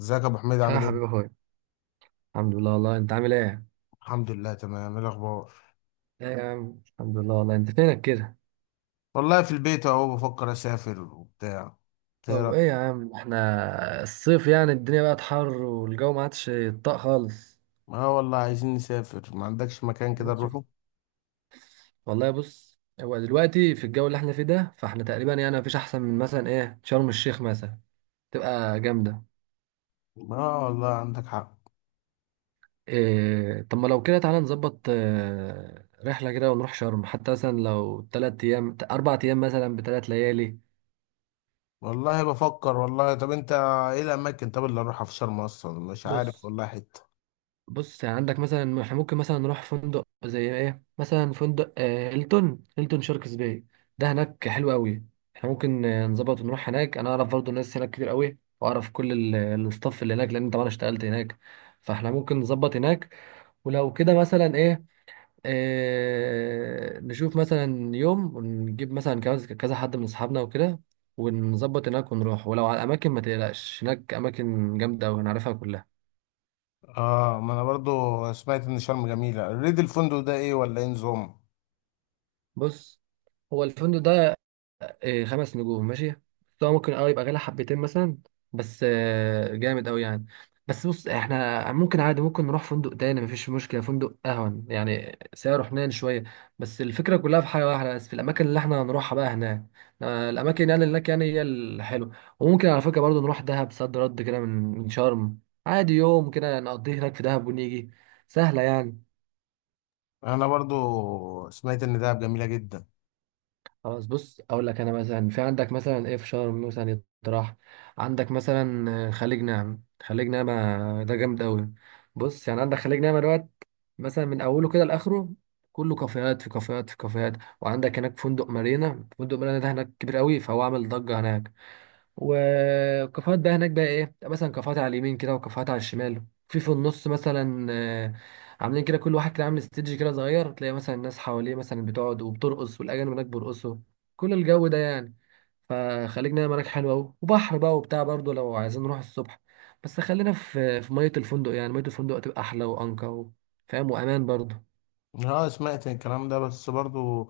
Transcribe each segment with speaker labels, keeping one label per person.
Speaker 1: ازيك يا ابو حميد،
Speaker 2: يا
Speaker 1: عامل ايه؟
Speaker 2: حبيبي اخويا الحمد لله والله انت عامل ايه؟
Speaker 1: الحمد لله تمام، ايه الاخبار؟
Speaker 2: ايه يا عم الحمد لله والله انت فينك كده؟
Speaker 1: والله في البيت اهو، بفكر اسافر وبتاع. إيه
Speaker 2: طب
Speaker 1: رأيك؟
Speaker 2: ايه يا عم احنا الصيف يعني الدنيا بقت حر والجو ما عادش يطاق خالص
Speaker 1: اه والله، عايزين نسافر. ما عندكش مكان
Speaker 2: ما
Speaker 1: كده
Speaker 2: تشوف.
Speaker 1: نروحه؟
Speaker 2: والله بص هو دلوقتي في الجو اللي احنا فيه ده فاحنا تقريبا يعني مفيش احسن من مثلا ايه شرم الشيخ مثلا تبقى جامدة.
Speaker 1: اه والله عندك حق.
Speaker 2: إيه طب ما لو كده تعالى نظبط رحلة كده ونروح شرم حتى مثلا لو تلات ايام اربع ايام مثلا بتلات ليالي.
Speaker 1: والله بفكر والله. طب انت، ايه الاماكن طب اللي اروحها في شرم اصلا؟ مش عارف
Speaker 2: بص
Speaker 1: والله حته.
Speaker 2: بص يعني عندك مثلا احنا ممكن مثلا نروح فندق زي ايه مثلا فندق هيلتون هيلتون شاركس باي ده هناك حلو قوي. احنا ممكن نظبط ونروح هناك انا اعرف برضو ناس هناك كتير قوي واعرف كل ال- الستاف اللي هناك لان طبعا اشتغلت هناك فاحنا ممكن نظبط هناك. ولو كده مثلا ايه نشوف مثلا يوم ونجيب مثلا كذا كذا حد من اصحابنا وكده ونظبط هناك ونروح، ولو على الاماكن ما تقلقش هناك اماكن جامده ونعرفها كلها.
Speaker 1: اه، ما انا برضو سمعت ان شرم جميله. ريد الفندق ده، ايه ولا ايه نظام؟
Speaker 2: بص هو الفندق ده خمس نجوم ماشي، فهو ممكن اه يبقى غالي حبتين مثلا بس جامد قوي يعني. بس بص احنا ممكن عادي ممكن نروح فندق تاني مفيش مشكلة فندق اهون يعني سعره حنين شوية. بس الفكرة كلها في حاجة واحدة بس في الأماكن اللي احنا هنروحها بقى هناك، الأماكن يعني هناك يعني هي الحلوة. وممكن على فكرة برضه نروح دهب صد رد كده من من شرم عادي يوم كده نقضيه هناك في دهب ونيجي سهلة يعني.
Speaker 1: انا برضو سمعت ان دهب جميله جدا.
Speaker 2: خلاص بص اقول لك انا مثلا في عندك مثلا ايه في شرم مثلا يطرح عندك مثلا خليج نعمة خليج نعمة ده جامد قوي. بص يعني عندك خليج نعمة دوت مثلا من اوله كده لاخره كله كافيهات في كافيهات في كافيهات. وعندك هناك فندق مارينا فندق مارينا ده هناك كبير قوي فهو عامل ضجة هناك. والكافيهات بقى هناك بقى ايه مثلا كافيهات على اليمين كده وكافيهات على الشمال في النص مثلا عاملين كده، كل واحد كده عامل استيدج كده صغير، تلاقي مثلا الناس حواليه مثلا بتقعد وبترقص والاجانب هناك بيرقصوا كل الجو ده يعني. فخليج نعمة هناك حلو قوي، وبحر بقى وبتاع برضه لو عايزين نروح الصبح بس خلينا في مية الفندق، يعني مية الفندق هتبقى احلى وانقى فاهم وامان برضه.
Speaker 1: اه سمعت الكلام ده، بس برضو،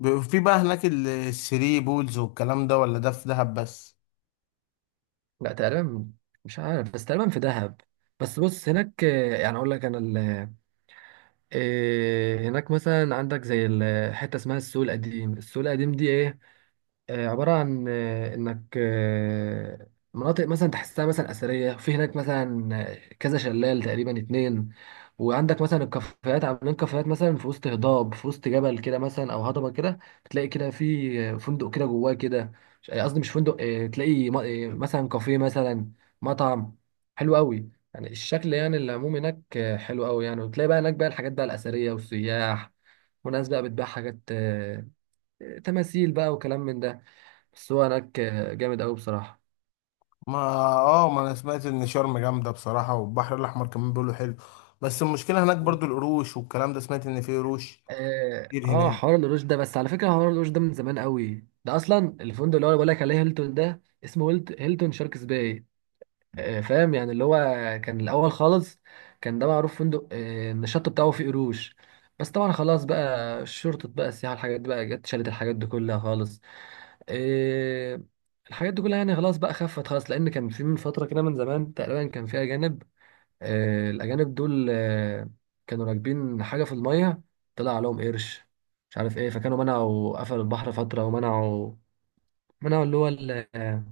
Speaker 1: في بقى هناك الثري بولز والكلام ده، ولا ده في دهب بس؟
Speaker 2: لا تقريبا مش عارف بس تقريبا في دهب. بس بص هناك يعني اقول لك انا إيه، هناك مثلا عندك زي حته اسمها السوق القديم. السوق القديم دي ايه عبارة عن إنك مناطق مثلا تحسها مثلا أثرية، في هناك مثلا كذا شلال تقريبا اتنين. وعندك مثلا الكافيهات عاملين كافيهات مثلا في وسط هضاب في وسط جبل كده مثلا أو هضبة كده، تلاقي كده في فندق كده جواه كده قصدي مش فندق تلاقي مثلا كافيه مثلا مطعم حلو قوي. يعني الشكل يعني العموم هناك حلو قوي يعني، وتلاقي بقى هناك بقى الحاجات بقى الأثرية والسياح وناس بقى بتبيع حاجات تماثيل بقى وكلام من ده. بس هو هناك جامد قوي بصراحه.
Speaker 1: ما اه ما انا سمعت ان شرم جامده بصراحه، والبحر الاحمر كمان بيقولوا حلو. بس المشكله هناك
Speaker 2: مم.
Speaker 1: برضو القروش والكلام ده، سمعت ان في قروش
Speaker 2: اه
Speaker 1: كتير هناك.
Speaker 2: حوار القروش ده بس على فكره حوار القروش ده من زمان قوي، ده اصلا الفندق اللي هو بقول لك عليه هيلتون ده اسمه هيلتون شاركس باي. فاهم يعني اللي هو كان الاول خالص كان ده معروف فندق ان الشط بتاعه فيه قروش. بس طبعا خلاص بقى شرطة بقى السياحة الحاجات دي بقى جت شالت الحاجات دي كلها خالص، آه، الحاجات دي كلها يعني خلاص بقى خفت خالص. لأن كان في من فترة كده من زمان تقريبا كان في أجانب الأجانب دول كانوا راكبين حاجة في المية طلع عليهم قرش مش عارف ايه، فكانوا منعوا قفلوا البحر فترة ومنعوا منعوا اللي هو ال- آه،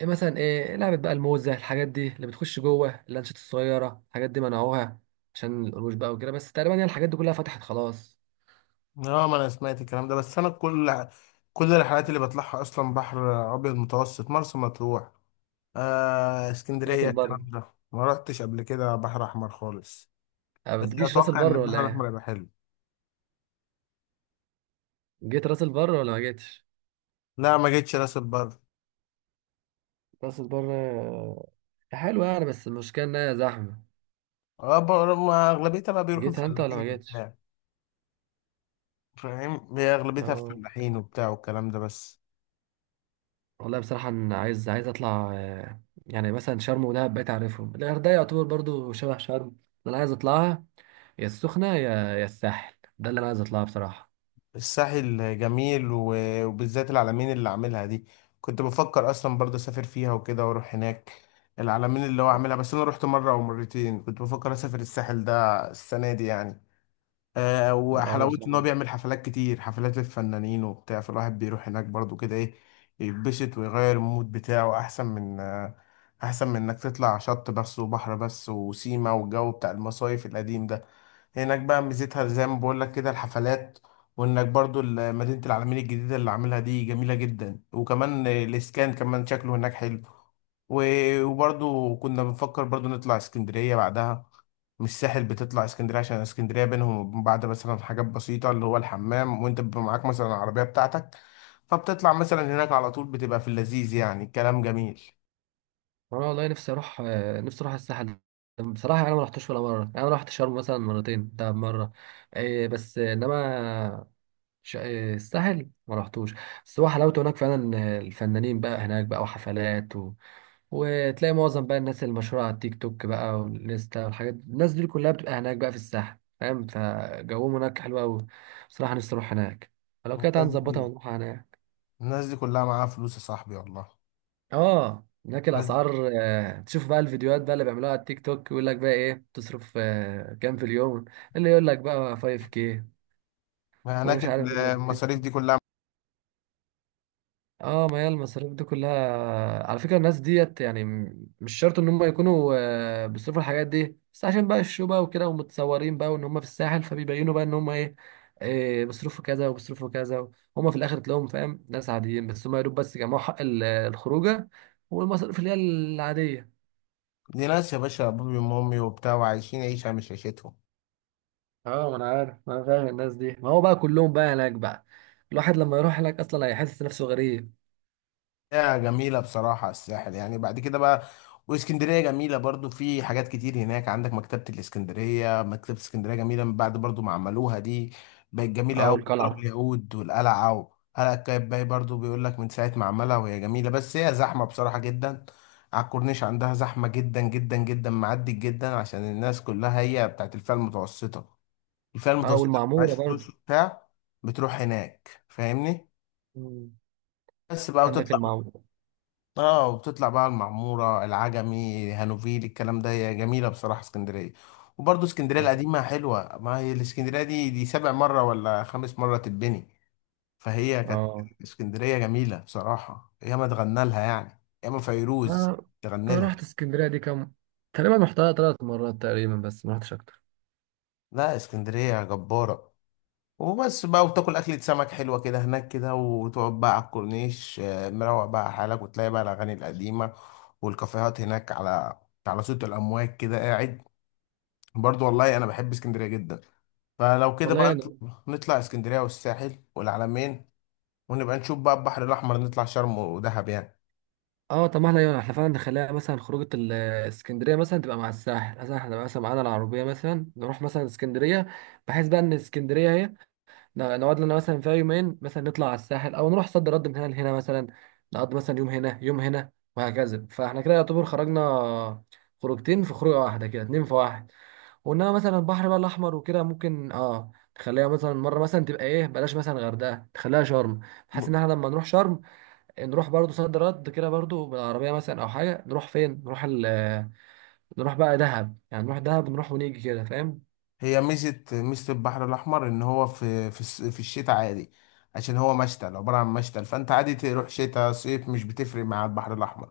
Speaker 2: ايه مثلا ايه لعبة بقى الموزة الحاجات دي اللي بتخش جوه اللانشات الصغيرة الحاجات دي منعوها عشان القروش بقى وكده، بس تقريبا يعني الحاجات دي كلها فتحت خلاص.
Speaker 1: اه ما انا سمعت الكلام ده، بس انا كل الرحلات اللي بطلعها اصلا بحر ابيض متوسط، مرسى مطروح،
Speaker 2: راس
Speaker 1: اسكندريه،
Speaker 2: البر
Speaker 1: الكلام ده. ما رحتش قبل كده بحر احمر خالص. بس
Speaker 2: بتجيش راس
Speaker 1: اتوقع ان
Speaker 2: البر ولا
Speaker 1: البحر الاحمر
Speaker 2: ايه؟
Speaker 1: يبقى حلو.
Speaker 2: جيت راس البر ولا ما جيتش؟
Speaker 1: لا ما جيتش راس البر.
Speaker 2: راس البر حلوة يعني بس المشكلة انها زحمة.
Speaker 1: اه، ما اغلبيتها بقى بيروحوا
Speaker 2: جيتها انت ولا ما
Speaker 1: الفلاحين
Speaker 2: جيتش؟
Speaker 1: وبتاع. فاهم، هي اغلبيتها
Speaker 2: اه
Speaker 1: الفلاحين وبتاع والكلام ده بس.
Speaker 2: والله بصراحة أنا عايز أطلع يعني مثلا شرم ودهب بقيت أعرفهم، الغردقة يعتبر برضو شبه شرم. أنا عايز أطلعها، يا السخنة يا الساحل، ده اللي أنا عايز أطلعها بصراحة.
Speaker 1: الساحل جميل، وبالذات العلمين اللي عاملها دي. كنت بفكر اصلا برضه اسافر فيها وكده، واروح هناك العلمين اللي هو عاملها، بس انا رحت مره او مرتين. كنت بفكر اسافر الساحل ده السنه دي يعني.
Speaker 2: أو أنا
Speaker 1: وحلاوته ان هو
Speaker 2: بصراحة
Speaker 1: بيعمل حفلات كتير، حفلات الفنانين وبتاع، فالواحد بيروح هناك برضو كده، ايه، يتبسط ويغير المود بتاعه، احسن من، احسن من انك تطلع شط بس وبحر بس وسيما والجو بتاع المصايف القديم ده. هناك بقى ميزتها زي ما بقول لك كده الحفلات، وانك برضو مدينة العلمين الجديدة اللي عاملها دي جميلة جدا، وكمان الاسكان كمان شكله هناك حلو. وبرضو كنا بنفكر برضو نطلع اسكندرية بعدها. مش ساحل، بتطلع اسكندريه عشان اسكندريه بينهم وبين بعض مثلا حاجات بسيطه، اللي هو الحمام، وانت بيبقى معاك مثلا العربيه بتاعتك. فبتطلع مثلا هناك على طول، بتبقى في اللذيذ، يعني الكلام جميل.
Speaker 2: أنا والله نفسي أروح نفسي أروح الساحل. بصراحة أنا ما رحتش ولا مرة، يعني أنا رحت شرم مثلا مرتين دهب مرة إيه، بس إنما الساحل ما رحتوش. بس هو حلاوته هناك فعلا الفنانين بقى هناك بقى وحفلات، وتلاقي معظم بقى الناس المشهورة على التيك توك بقى والانستا والحاجات دي. الناس دي كلها بتبقى هناك بقى في الساحل فاهم، فجوهم هناك حلو أوي بصراحة. نفسي أروح هناك، لو كده تعالى
Speaker 1: الناس
Speaker 2: نظبطها
Speaker 1: دي
Speaker 2: ونروح هناك.
Speaker 1: الناس دي كلها معاها فلوس يا صاحبي والله.
Speaker 2: اه هناك
Speaker 1: الناس دي-
Speaker 2: الأسعار تشوف بقى الفيديوهات بقى اللي بيعملوها على التيك توك يقول لك بقى إيه تصرف كام في اليوم، اللي يقول لك بقى 5K
Speaker 1: هناك
Speaker 2: ومش عارف اللي
Speaker 1: المصاريف دي كلها.
Speaker 2: اه. ما هي المصاريف دي كلها على فكرة الناس ديت يعني مش شرط ان هم يكونوا بيصرفوا الحاجات دي، بس عشان بقى الشو بقى وكده ومتصورين بقى وان هم في الساحل فبيبينوا بقى ان هم ايه، إيه بيصرفوا كذا وبيصرفوا كذا. هم في الاخر تلاقيهم فاهم ناس عاديين بس هم يا دوب بس جمعوا حق الخروجه والمصاريف اللي هي العاديه.
Speaker 1: دي ناس يا باشا ابوي وامي وبتاع، وعايشين عيشه مش عيشتهم.
Speaker 2: اه ما انا عارف ما انا فاهم الناس دي، ما هو بقى كلهم بقى هناك بقى الواحد لما يروح هناك اصلا هيحس نفسه غريب.
Speaker 1: يا جميلة بصراحة الساحل، يعني بعد كده بقى. واسكندرية جميلة برضو، في حاجات كتير هناك. عندك مكتبة الاسكندرية، مكتبة اسكندرية جميلة من بعد برضو ما عملوها دي، بقت جميلة
Speaker 2: اه
Speaker 1: أوي. وتراب
Speaker 2: والقلعه.
Speaker 1: اليهود والقلعة، وقلعة قايتباي برضو بيقول لك من ساعة ما عملها وهي جميلة، بس هي زحمة بصراحة جدا. على الكورنيش عندها زحمة جدا جدا جدا، معدي جدا عشان الناس كلها هي بتاعت الفئة المتوسطة، الفئة
Speaker 2: اه
Speaker 1: المتوسطة اللي معهاش
Speaker 2: والمعموره برضه.
Speaker 1: فلوس وبتاع بتروح هناك، فاهمني؟
Speaker 2: مم.
Speaker 1: بس بقى،
Speaker 2: عندك
Speaker 1: وتطلع،
Speaker 2: المعموره.
Speaker 1: اه، وبتطلع بقى المعمورة، العجمي، هانوفيل، الكلام ده. هي جميلة بصراحة اسكندرية، وبرضه اسكندرية القديمة حلوة. ما هي الاسكندرية دي سابع مرة ولا خامس مرة تتبني، فهي كانت
Speaker 2: اه
Speaker 1: اسكندرية جميلة بصراحة. ياما اتغنى لها يعني، ياما فيروز
Speaker 2: انا
Speaker 1: تغني
Speaker 2: انا
Speaker 1: لها.
Speaker 2: رحت اسكندريه دي كام، تقريبا رحتها ثلاث مرات تقريبا بس ما رحتش اكتر.
Speaker 1: لا، اسكندرية جبارة. وبس بقى، وتاكل أكلة سمك حلوة كده هناك كده، وتقعد بقى على الكورنيش، مروق بقى على حالك، وتلاقي بقى الأغاني القديمة والكافيهات هناك على صوت الأمواج كده قاعد. برضو والله انا بحب اسكندريه جدا. فلو كده
Speaker 2: والله
Speaker 1: بقى
Speaker 2: يعني
Speaker 1: نطلع، نطلع اسكندريه والساحل والعلمين، ونبقى نشوف بقى البحر الاحمر، نطلع شرم ودهب يعني.
Speaker 2: اه طب ما احنا يعني احنا فعلا نخليها مثلا خروجه اسكندريه مثلا تبقى مع الساحل، مثلا احنا نبقى مثلا معانا العربيه مثلا نروح مثلا اسكندريه، بحيث بقى ان اسكندريه اهي نقعد لنا مثلا فيها يومين، مثلا نطلع على الساحل او نروح صد رد من هنا لهنا مثلا، نقضي مثلا يوم هنا يوم هنا وهكذا فاحنا كده يعتبر خرجنا خروجتين في خروجه واحده كده اتنين في واحد. وانما مثلا البحر بقى الاحمر وكده ممكن اه تخليها مثلا مره مثلا تبقى ايه بلاش مثلا غردقه تخليها شرم، بحيث ان احنا لما نروح شرم إيه، نروح برضو صد رد كده برضو بالعربيه مثلا او حاجه نروح فين، نروح ال نروح بقى دهب يعني نروح دهب نروح ونيجي كده فاهم.
Speaker 1: هي ميزة ميزة البحر الأحمر، إن هو في الشتاء عادي، عشان هو مشتل، عبارة عن مشتل. فأنت عادي تروح شتاء صيف، مش بتفرق مع البحر الأحمر.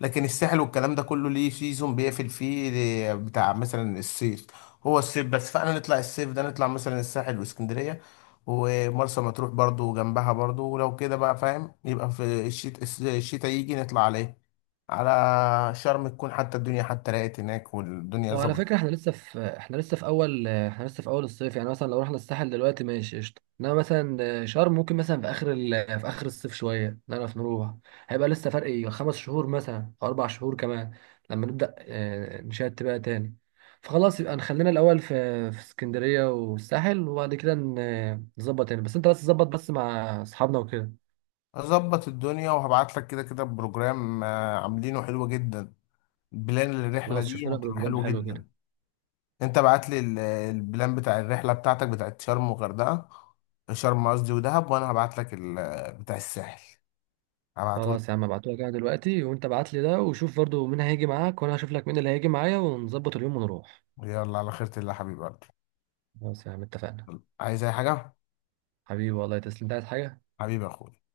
Speaker 1: لكن الساحل والكلام ده كله ليه سيزون بيقفل فيه، بتاع مثلا الصيف، هو الصيف بس. فأنا نطلع الصيف ده، نطلع مثلا الساحل واسكندرية، ومرسى مطروح برضو جنبها برضو. ولو كده بقى فاهم، يبقى في الشتاء، الشتاء يجي نطلع عليه على شرم، تكون حتى الدنيا حتى راقت هناك والدنيا
Speaker 2: وعلى
Speaker 1: ظبطت.
Speaker 2: فكرة احنا لسه في اول الصيف، يعني مثلا لو رحنا الساحل دلوقتي ماشي قشطة، انما مثلا شرم ممكن مثلا في اخر في اخر الصيف شوية نعرف نروح. هيبقى لسه فرق ايه خمس شهور مثلا او اربع شهور كمان لما نبدأ نشات بقى تاني. فخلاص يبقى نخلينا الاول في في اسكندرية والساحل، وبعد كده نظبط تاني بس انت بس ظبط بس مع اصحابنا وكده.
Speaker 1: اظبط الدنيا وهبعت لك كده كده بروجرام، عاملينه حلو جدا، بلان للرحله
Speaker 2: خلاص
Speaker 1: دي
Speaker 2: شفنا لنا
Speaker 1: هتبقى
Speaker 2: بروجرام
Speaker 1: حلو
Speaker 2: حلو كده.
Speaker 1: جدا. انت بعت لي البلان بتاع الرحله بتاعتك، بتاعت شرم وغردقه، شرم قصدي ودهب، وانا هبعت لك بتاع الساحل، هبعته لك.
Speaker 2: خلاص يا عم ابعتهولك انا دلوقتي، وانت ابعت لي ده وشوف برضو مين هيجي معاك وانا هشوف لك مين اللي هيجي معايا ونظبط اليوم ونروح.
Speaker 1: يلا على خيرة الله حبيبي قلبي.
Speaker 2: خلاص يا عم اتفقنا.
Speaker 1: عايز اي حاجه؟
Speaker 2: حبيبي والله تسلم، انت عايز حاجة؟
Speaker 1: حبيبي يا اخويا.